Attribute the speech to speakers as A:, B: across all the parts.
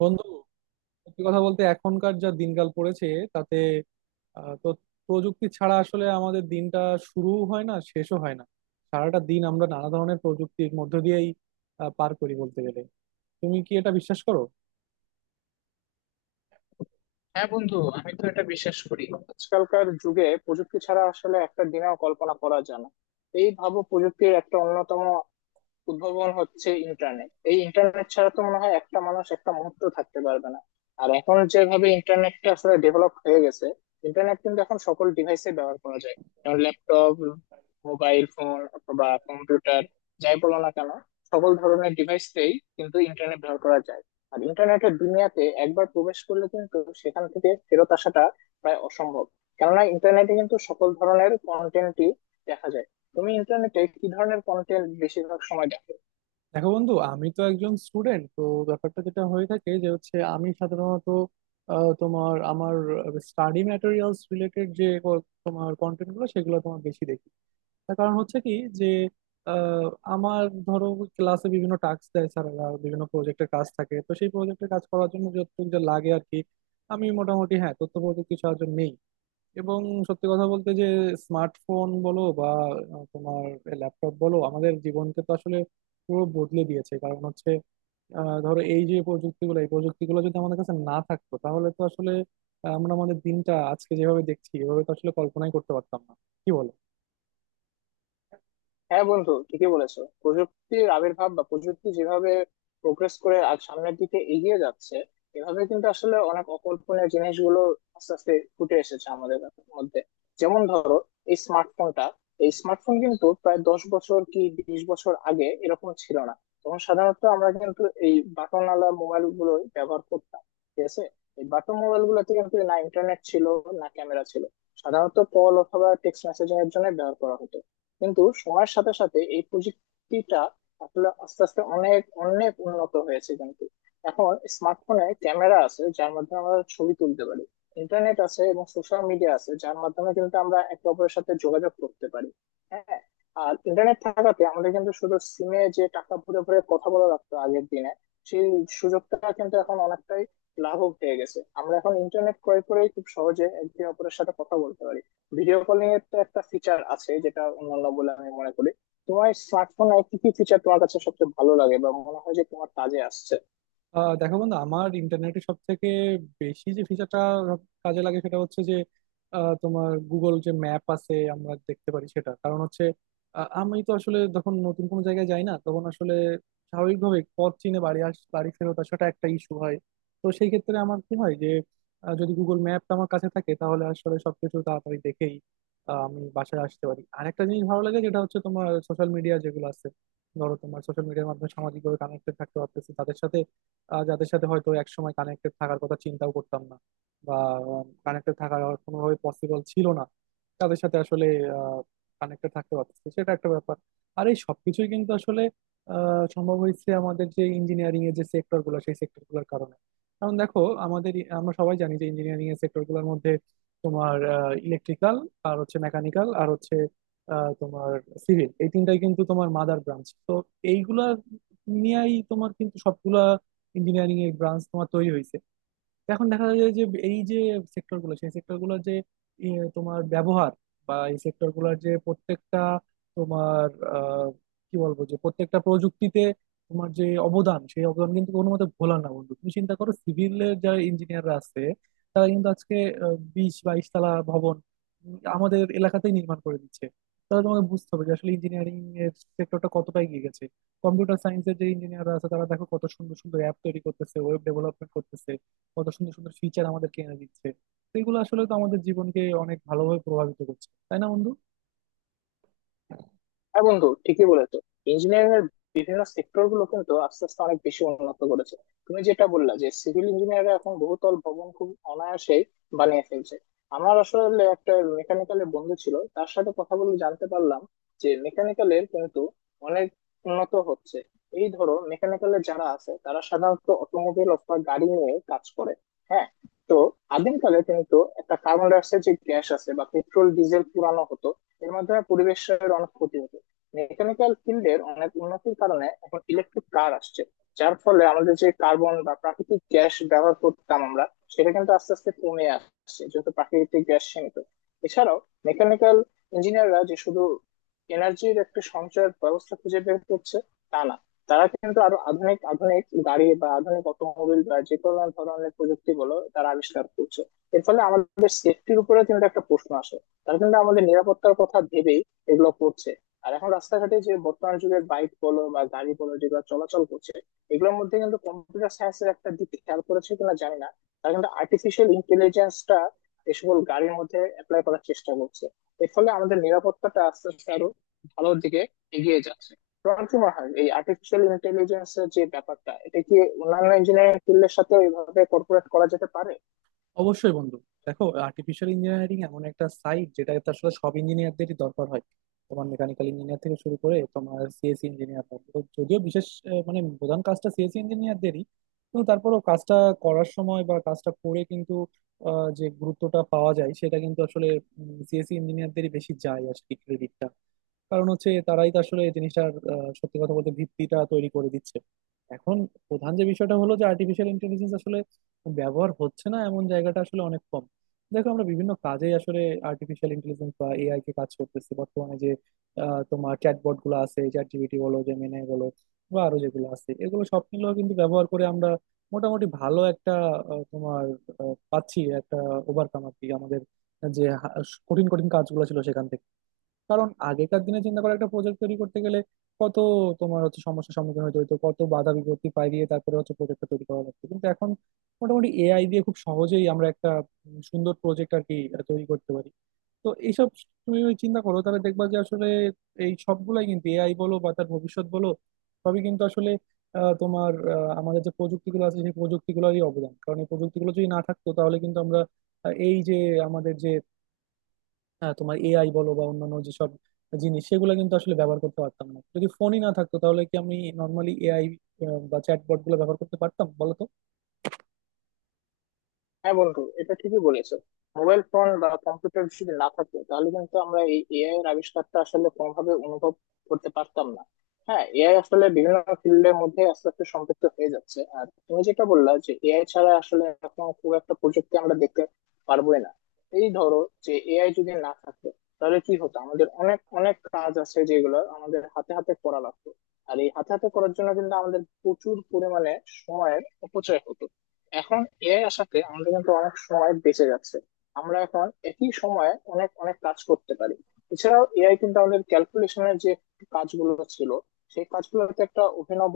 A: বন্ধু, সত্যি কথা বলতে এখনকার যা দিনকাল পড়েছে তাতে তো প্রযুক্তি ছাড়া আসলে আমাদের দিনটা শুরুও হয় না, শেষও হয় না। সারাটা দিন আমরা নানা ধরনের প্রযুক্তির মধ্য দিয়েই পার করি বলতে গেলে। তুমি কি এটা বিশ্বাস করো?
B: হ্যাঁ বন্ধু, আমি তো এটা বিশ্বাস করি। আজকালকার যুগে প্রযুক্তি ছাড়া আসলে একটা দিনেও কল্পনা করা যায় না। এই ভাবো, প্রযুক্তির একটা অন্যতম উদ্ভাবন হচ্ছে ইন্টারনেট। এই ইন্টারনেট ছাড়া তো মনে হয় একটা মানুষ একটা মুহূর্ত থাকতে পারবে না। আর এখন যেভাবে ইন্টারনেটটা আসলে ডেভেলপ হয়ে গেছে, ইন্টারনেট কিন্তু এখন সকল ডিভাইসে ব্যবহার করা যায়। যেমন ল্যাপটপ, মোবাইল ফোন অথবা কম্পিউটার, যাই বলো না কেন, সকল ধরনের ডিভাইসেই কিন্তু ইন্টারনেট ব্যবহার করা যায়। আর ইন্টারনেটের দুনিয়াতে একবার প্রবেশ করলে কিন্তু সেখান থেকে ফেরত আসাটা প্রায় অসম্ভব, কেননা ইন্টারনেটে কিন্তু সকল ধরনের কন্টেন্টই দেখা যায়। তুমি ইন্টারনেটে কি ধরনের কন্টেন্ট বেশিরভাগ সময় দেখো?
A: দেখো বন্ধু, আমি তো একজন স্টুডেন্ট। তো ব্যাপারটা যেটা হয়ে থাকে যে হচ্ছে আমি সাধারণত তোমার আমার স্টাডি ম্যাটেরিয়ালস রিলেটেড যে তোমার কন্টেন্ট গুলো, সেগুলো তোমার বেশি দেখি। তার কারণ হচ্ছে কি, যে আহ, আমার ধরো ক্লাসে বিভিন্ন টাস্ক দেয় স্যারেরা, বিভিন্ন প্রজেক্টের কাজ থাকে, তো সেই প্রজেক্টের কাজ করার জন্য যতটুকু যা লাগে আর কি, আমি মোটামুটি হ্যাঁ তথ্য প্রযুক্তির সাহায্য নেই। এবং সত্যি কথা বলতে যে স্মার্টফোন বলো বা তোমার ল্যাপটপ বলো, আমাদের জীবনকে তো আসলে পুরো বদলে দিয়েছে। কারণ হচ্ছে ধরো এই যে প্রযুক্তিগুলো, এই প্রযুক্তিগুলো যদি আমাদের কাছে না থাকতো তাহলে তো আসলে আমরা আমাদের দিনটা আজকে যেভাবে দেখছি এভাবে তো আসলে কল্পনাই করতে পারতাম না। কি বলো?
B: হ্যাঁ বন্ধু, ঠিকই বলেছো। প্রযুক্তির আবির্ভাব বা প্রযুক্তি যেভাবে প্রোগ্রেস করে আর সামনের দিকে এগিয়ে যাচ্ছে, এভাবে কিন্তু আসলে অনেক অকল্পনীয় জিনিসগুলো আস্তে আস্তে ফুটে এসেছে আমাদের মধ্যে। যেমন ধরো এই স্মার্টফোনটা। এই স্মার্টফোন কিন্তু প্রায় 10 বছর কি 20 বছর আগে এরকম ছিল না। তখন সাধারণত আমরা কিন্তু এই বাটনওয়ালা মোবাইল গুলো ব্যবহার করতাম। ঠিক আছে, এই বাটন মোবাইল গুলোতে কিন্তু না ইন্টারনেট ছিল, না ক্যামেরা ছিল। সাধারণত কল অথবা টেক্সট মেসেজিং এর জন্য ব্যবহার করা হতো। কিন্তু সময়ের সাথে সাথে এই প্রযুক্তিটা আসলে আস্তে আস্তে অনেক অনেক উন্নত হয়েছে। কিন্তু এখন স্মার্টফোনে ক্যামেরা আছে, যার মাধ্যমে আমরা ছবি তুলতে পারি। ইন্টারনেট আছে এবং সোশ্যাল মিডিয়া আছে, যার মাধ্যমে কিন্তু আমরা একে অপরের সাথে যোগাযোগ করতে পারি। হ্যাঁ, আর ইন্টারনেট থাকাতে আমাদের কিন্তু শুধু সিমে যে টাকা ভরে ভরে কথা বলা লাগতো আগের দিনে, সেই সুযোগটা কিন্তু এখন অনেকটাই লাঘব হয়ে গেছে। আমরা এখন ইন্টারনেট ক্রয় করে খুব সহজে একে অপরের সাথে কথা বলতে পারি। ভিডিও কলিং এর তো একটা ফিচার আছে, যেটা অন্যান্য বলে আমি মনে করি। তোমার স্মার্টফোন আর কি কি ফিচার তোমার কাছে সবচেয়ে ভালো লাগে বা মনে হয় যে তোমার কাজে আসছে?
A: দেখো বন্ধু, আমার ইন্টারনেটে সব থেকে বেশি যে ফিচারটা কাজে লাগে সেটা হচ্ছে যে তোমার গুগল যে ম্যাপ আছে আমরা দেখতে পারি সেটা। কারণ হচ্ছে আমি তো আসলে যখন নতুন কোনো জায়গায় যাই না তখন আসলে স্বাভাবিকভাবে পথ চিনে বাড়ি ফেরত আসাটা একটা ইস্যু হয়। তো সেই ক্ষেত্রে আমার কি হয়, যে যদি গুগল ম্যাপটা আমার কাছে থাকে তাহলে আসলে সবকিছু তাড়াতাড়ি দেখেই আমি বাসায় আসতে পারি। আরেকটা জিনিস ভালো লাগে, যেটা হচ্ছে তোমার সোশ্যাল মিডিয়া যেগুলো আছে, ধরো তোমার সোশ্যাল মিডিয়ার মাধ্যমে সামাজিকভাবে কানেক্টেড থাকতে পারতেছি তাদের সাথে, যাদের সাথে হয়তো একসময় কানেক্টেড থাকার কথা চিন্তাও করতাম না, বা কানেক্টেড থাকার আর কোনোভাবে পসিবল ছিল না, তাদের সাথে আসলে কানেক্টে থাকতে পারতেছি, সেটা একটা ব্যাপার। আর এই সবকিছুই কিন্তু আসলে সম্ভব হয়েছে আমাদের যে ইঞ্জিনিয়ারিং এর যে সেক্টর গুলো, সেই সেক্টর গুলোর কারণে। কারণ দেখো, আমাদের আমরা সবাই জানি যে ইঞ্জিনিয়ারিং এর সেক্টর গুলোর মধ্যে তোমার ইলেকট্রিক্যাল, আর হচ্ছে মেকানিক্যাল, আর হচ্ছে তোমার সিভিল, এই তিনটাই কিন্তু তোমার মাদার ব্রাঞ্চ। তো এইগুলা নিয়েই তোমার কিন্তু সবগুলা ইঞ্জিনিয়ারিং এর ব্রাঞ্চ তোমার তৈরি হয়েছে। তো এখন দেখা যায় যে এই যে সেক্টর গুলো সেই সেক্টর গুলোর যে এ, তোমার ব্যবহার, বা এই সেক্টর গুলোর যে প্রত্যেকটা তোমার আহ, কি বলবো, যে প্রত্যেকটা প্রযুক্তিতে তোমার যে অবদান, সেই অবদান কিন্তু কোনো মতে ভোলা না বন্ধু। তুমি চিন্তা করো, সিভিলের যারা ইঞ্জিনিয়াররা আছে তারা কিন্তু আজকে 20-22 তলা ভবন আমাদের এলাকাতেই নির্মাণ করে দিচ্ছে। তাহলে তোমাকে বুঝতে হবে যে আসলে ইঞ্জিনিয়ারিং এর সেক্টরটা কতটা এগিয়ে গেছে। কম্পিউটার সায়েন্সের যে ইঞ্জিনিয়াররা আছে তারা দেখো কত সুন্দর সুন্দর অ্যাপ তৈরি করতেছে, ওয়েব ডেভেলপমেন্ট করতেছে, কত সুন্দর সুন্দর ফিচার আমাদেরকে এনে দিচ্ছে। তো এগুলো আসলে তো আমাদের জীবনকে অনেক ভালোভাবে প্রভাবিত করছে, তাই না বন্ধু?
B: হ্যাঁ বন্ধু, ঠিকই বলেছো। ইঞ্জিনিয়ারিং এর বিভিন্ন সেক্টর গুলো কিন্তু আস্তে আস্তে অনেক বেশি উন্নত করেছে। তুমি যেটা বললা যে সিভিল ইঞ্জিনিয়াররা এখন বহুতল ভবন খুব অনায়াসেই বানিয়ে ফেলছে। আমার আসলে একটা মেকানিক্যালের বন্ধু ছিল, তার সাথে কথা বলে জানতে পারলাম যে মেকানিক্যালের কিন্তু অনেক উন্নত হচ্ছে। এই ধরো, মেকানিক্যালের যারা আছে তারা সাধারণত অটোমোবাইল অথবা গাড়ি নিয়ে কাজ করে। হ্যাঁ, তো আদিমকালে কিন্তু একটা কার্বন ডাইঅক্সাইড যে গ্যাস আছে বা পেট্রোল ডিজেল পুরানো হতো, এর মাধ্যমে পরিবেশের অনেক ক্ষতি হতো। মেকানিক্যাল ফিল্ডের অনেক উন্নতির কারণে এখন ইলেকট্রিক কার আসছে, যার ফলে আমাদের যে কার্বন বা প্রাকৃতিক গ্যাস ব্যবহার করতাম আমরা, সেটা কিন্তু আস্তে আস্তে কমে আসছে, যেহেতু প্রাকৃতিক গ্যাস সীমিত। এছাড়াও মেকানিক্যাল ইঞ্জিনিয়াররা যে শুধু এনার্জির একটা সঞ্চয়ের ব্যবস্থা খুঁজে বের করছে তা না, তারা কিন্তু আরো আধুনিক আধুনিক গাড়ি বা আধুনিক অটোমোবিল বা যে কোনো ধরনের প্রযুক্তি বলো তারা আবিষ্কার করছে। এর ফলে আমাদের সেফটির উপরে কিন্তু একটা প্রশ্ন আসে। তারা কিন্তু আমাদের নিরাপত্তার কথা ভেবেই এগুলো করছে। আর এখন রাস্তাঘাটে যে বর্তমান যুগের বাইক বলো বা গাড়ি বলো যেগুলো চলাচল করছে, এগুলোর মধ্যে কিন্তু কম্পিউটার সায়েন্সের একটা দিক খেয়াল করেছে কিনা জানি না, তারা কিন্তু আর্টিফিশিয়াল ইন্টেলিজেন্সটা এই সকল গাড়ির মধ্যে অ্যাপ্লাই করার চেষ্টা করছে। এর ফলে আমাদের নিরাপত্তাটা আস্তে আস্তে আরো ভালোর দিকে এগিয়ে যাচ্ছে। তোমার কি মনে হয় এই আর্টিফিশিয়াল ইন্টেলিজেন্স এর যে ব্যাপারটা, এটা কি অন্যান্য ইঞ্জিনিয়ারিং ফিল্ডের সাথে এভাবে কর্পোরেট করা যেতে পারে?
A: অবশ্যই বন্ধু। দেখো, আর্টিফিশিয়াল ইঞ্জিনিয়ারিং এমন একটা সাইড যেটা আসলে সব ইঞ্জিনিয়ারদেরই দরকার হয়, তোমার মেকানিক্যাল ইঞ্জিনিয়ার থেকে শুরু করে তোমার সিএসসি ইঞ্জিনিয়ার। যদিও বিশেষ মানে প্রধান কাজটা সিএসসি ইঞ্জিনিয়ারদেরই, কিন্তু তারপরেও কাজটা করার সময় বা কাজটা করে কিন্তু যে গুরুত্বটা পাওয়া যায় সেটা কিন্তু আসলে সিএসসি ইঞ্জিনিয়ারদেরই বেশি যায় আর কি, ক্রেডিটটা। কারণ হচ্ছে তারাই তো আসলে এই জিনিসটার সত্যি কথা বলতে ভিত্তিটা তৈরি করে দিচ্ছে। এখন প্রধান যে বিষয়টা হলো যে আর্টিফিশিয়াল ইন্টেলিজেন্স আসলে ব্যবহার হচ্ছে না এমন জায়গাটা আসলে অনেক কম। দেখো আমরা বিভিন্ন কাজে আসলে আর্টিফিশিয়াল ইন্টেলিজেন্স বা এআই কে কাজ করতেছি, বর্তমানে যে তোমার চ্যাটবট গুলো আছে, চ্যাট জিপিটি বলো, জেমিনাই বলো, বা আরো যেগুলো আছে, এগুলো সব মিলেও কিন্তু ব্যবহার করে আমরা মোটামুটি ভালো একটা আহ, তোমার পাচ্ছি, একটা ওভারকাম আর কি আমাদের যে কঠিন কঠিন কাজগুলো ছিল সেখান থেকে। কারণ আগেকার দিনে চিন্তা করে একটা প্রজেক্ট তৈরি করতে গেলে কত তোমার হচ্ছে সমস্যার সম্মুখীন হতে হতো, কত বাধা বিপত্তি পাইয়ে তারপরে হচ্ছে প্রজেক্টটা তৈরি করা লাগতো, কিন্তু এখন মোটামুটি এআই দিয়ে খুব সহজেই আমরা একটা সুন্দর প্রজেক্ট আর কি তৈরি করতে পারি। তো এইসব তুমি ওই চিন্তা করো তাহলে দেখবা যে আসলে এই সবগুলাই কিন্তু এআই বলো বা তার ভবিষ্যৎ বলো, সবই কিন্তু আসলে আমাদের যে প্রযুক্তিগুলো আছে সেই প্রযুক্তিগুলোরই অবদান। কারণ এই প্রযুক্তিগুলো যদি না থাকতো তাহলে কিন্তু আমরা এই যে আমাদের যে হ্যাঁ তোমার এআই বলো বা অন্যান্য যেসব জিনিস, সেগুলো কিন্তু আসলে ব্যবহার করতে পারতাম না। যদি ফোনই না থাকতো তাহলে কি আমি নর্মালি এআই বা চ্যাটবট গুলো ব্যবহার করতে পারতাম বলো তো?
B: হ্যাঁ বন্ধু, এটা ঠিকই বলেছো। মোবাইল ফোন বা কম্পিউটার যদি না থাকতো তাহলে কিন্তু আমরা এই এআই এর আবিষ্কারটা আসলে কোনোভাবে অনুভব করতে পারতাম না। হ্যাঁ, এআই আসলে বিভিন্ন ফিল্ডের মধ্যে আস্তে আস্তে সম্পৃক্ত হয়ে যাচ্ছে। আর তুমি যেটা বললা যে এআই ছাড়া আসলে এখন খুব একটা প্রযুক্তি আমরা দেখতে পারবোই না। এই ধরো, যে এআই যদি না থাকতো, তাহলে কি হতো? আমাদের অনেক অনেক কাজ আছে যেগুলো আমাদের হাতে হাতে করা লাগতো, আর এই হাতে হাতে করার জন্য কিন্তু আমাদের প্রচুর পরিমাণে সময়ের অপচয় হতো। এখন এআই আসাতে আমাদের কিন্তু অনেক সময় বেঁচে যাচ্ছে। আমরা এখন একই সময়ে অনেক অনেক কাজ করতে পারি। এছাড়াও এআই কিন্তু আমাদের ক্যালকুলেশনের যে কাজগুলো ছিল, সেই কাজগুলোতে একটা অভিনব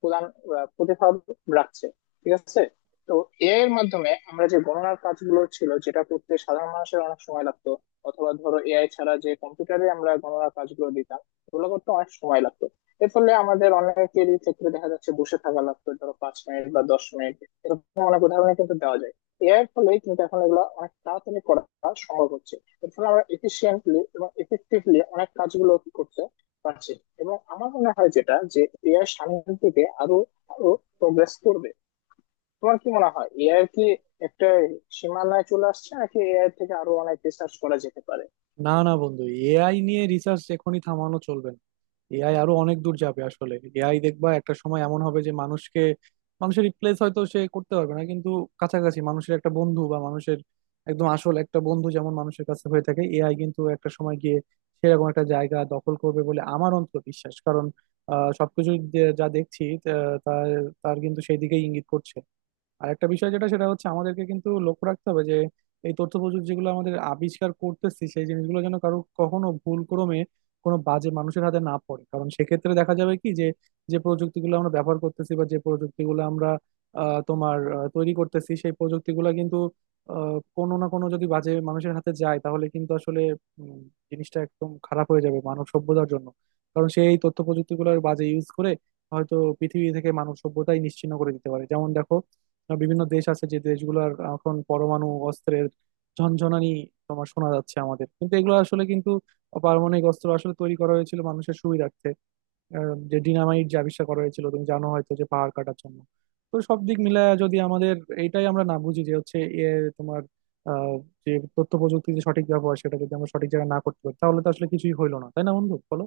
B: প্রতিভাব রাখছে। ঠিক আছে, তো এআই এর মাধ্যমে আমরা যে গণনার কাজগুলো ছিল, যেটা করতে সাধারণ মানুষের অনেক সময় লাগতো, অথবা ধরো এআই ছাড়া যে কম্পিউটারে আমরা গণনার কাজগুলো দিতাম, ওগুলো করতে অনেক সময় লাগতো। এর ফলে আমাদের অনেকেরই ক্ষেত্রে দেখা যাচ্ছে বসে থাকা লাগতো ধরো 5 মিনিট বা 10 মিনিট। এরকম অনেক উদাহরণ কিন্তু দেওয়া যায়। এর ফলে কিন্তু এখন এগুলো অনেক তাড়াতাড়ি করা সম্ভব হচ্ছে। এর ফলে আমরা এফিসিয়েন্টলি এবং এফেক্টিভলি অনেক কাজগুলো করতে পারছি। এবং আমার মনে হয় যেটা, যে এআই সামনের দিকে আরো আরো প্রোগ্রেস করবে। তোমার কি মনে হয় এআই কি একটা সীমানায় চলে আসছে, নাকি এআই থেকে আরো অনেক রিসার্চ করা যেতে পারে?
A: না, না বন্ধু, এআই নিয়ে রিসার্চ এখনই থামানো চলবে না। এআই আরো অনেক দূর যাবে। আসলে এআই দেখবা একটা সময় এমন হবে যে মানুষকে, মানুষের রিপ্লেস হয়তো সে করতে পারবে না, কিন্তু কাছাকাছি মানুষের একটা বন্ধু বা মানুষের একদম আসল একটা বন্ধু যেমন মানুষের কাছে হয়ে থাকে, এআই কিন্তু একটা সময় গিয়ে সেরকম একটা জায়গা দখল করবে বলে আমার অন্তত বিশ্বাস। কারণ সবকিছু যা দেখছি তা- তার তার কিন্তু সেই দিকেই ইঙ্গিত করছে। আর একটা বিষয় যেটা, সেটা হচ্ছে আমাদেরকে কিন্তু লক্ষ্য রাখতে হবে যে এই তথ্য প্রযুক্তি যেগুলো আমাদের আবিষ্কার করতেছি, সেই জিনিসগুলো যেন কারো কখনো ভুল ক্রমে কোনো বাজে মানুষের হাতে না পড়ে। কারণ সেক্ষেত্রে দেখা যাবে কি, যে যে প্রযুক্তিগুলো আমরা ব্যবহার করতেছি বা যে প্রযুক্তিগুলো আমরা তৈরি করতেছি, সেই প্রযুক্তিগুলো কিন্তু কোনো না কোনো, যদি বাজে মানুষের হাতে যায় তাহলে কিন্তু আসলে উম, জিনিসটা একদম খারাপ হয়ে যাবে মানব সভ্যতার জন্য। কারণ সেই তথ্য প্রযুক্তিগুলোর বাজে ইউজ করে হয়তো পৃথিবী থেকে মানব সভ্যতাই নিশ্চিহ্ন করে দিতে পারে। যেমন দেখো, বিভিন্ন দেশ আছে যে দেশগুলোর এখন পরমাণু অস্ত্রের ঝনঝনানি তোমার শোনা যাচ্ছে। আমাদের কিন্তু এগুলো আসলে কিন্তু পারমাণবিক অস্ত্র আসলে তৈরি করা হয়েছিল মানুষের সুবিধার্থে। যে ডিনামাইট যে আবিষ্কার করা হয়েছিল তুমি জানো হয়তো, যে পাহাড় কাটার জন্য। তো সব দিক মিলায় যদি আমাদের এইটাই আমরা না বুঝি যে হচ্ছে এ তোমার আহ, যে তথ্য প্রযুক্তির যে সঠিক ব্যবহার, সেটা যদি আমরা সঠিক জায়গায় না করতে পারি তাহলে তো আসলে কিছুই হইলো না, তাই না বন্ধু, বলো।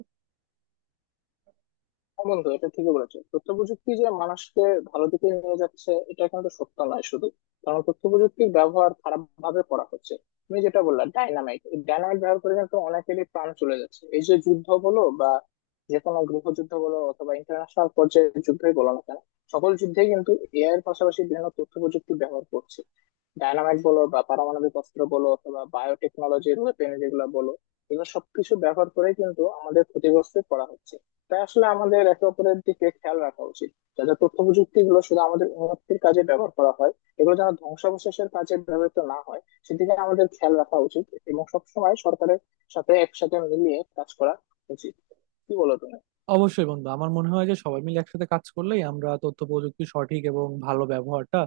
B: হ্যাঁ বন্ধু, এটা ঠিকই বলেছো। তথ্য প্রযুক্তি যে মানুষকে ভালো দিকে নিয়ে যাচ্ছে এটা কিন্তু সত্য নয় শুধু, কারণ তথ্য প্রযুক্তির ব্যবহার খারাপ ভাবে করা হচ্ছে। তুমি যেটা বললা ডাইনামাইট, এই ডাইনামাইট ব্যবহার করে কিন্তু অনেকেরই প্রাণ চলে যাচ্ছে। এই যে যুদ্ধ বলো বা যে কোনো গৃহযুদ্ধ বলো অথবা ইন্টারন্যাশনাল পর্যায়ে যুদ্ধই বলো না কেন, সকল যুদ্ধে কিন্তু এআই এর পাশাপাশি বিভিন্ন তথ্য প্রযুক্তি ব্যবহার করছে। ডায়নামাইট বলো বা পারমাণবিক অস্ত্র বলো অথবা বায়োটেকনোলজির ওয়েপেন যেগুলো বলো, এগুলো সবকিছু ব্যবহার করে কিন্তু আমাদের ক্ষতিগ্রস্ত করা হচ্ছে। তাই আসলে আমাদের একে অপরের দিকে খেয়াল রাখা উচিত, যাতে তথ্য প্রযুক্তি গুলো শুধু আমাদের উন্নতির কাজে ব্যবহার করা হয়, এগুলো যেন ধ্বংসাবশেষের কাজে ব্যবহৃত না হয়। সেদিকে আমাদের খেয়াল রাখা উচিত এবং সবসময় সরকারের সাথে একসাথে মিলিয়ে কাজ করা উচিত। কি বলো তুমি?
A: অবশ্যই বন্ধু, আমার মনে হয় যে সবাই মিলে একসাথে কাজ করলেই আমরা তথ্য প্রযুক্তির সঠিক এবং ভালো ব্যবহারটা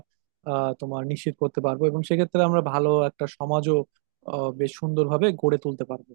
A: তোমার নিশ্চিত করতে পারবো, এবং সেক্ষেত্রে আমরা ভালো একটা সমাজও বেশ সুন্দরভাবে গড়ে তুলতে পারবো।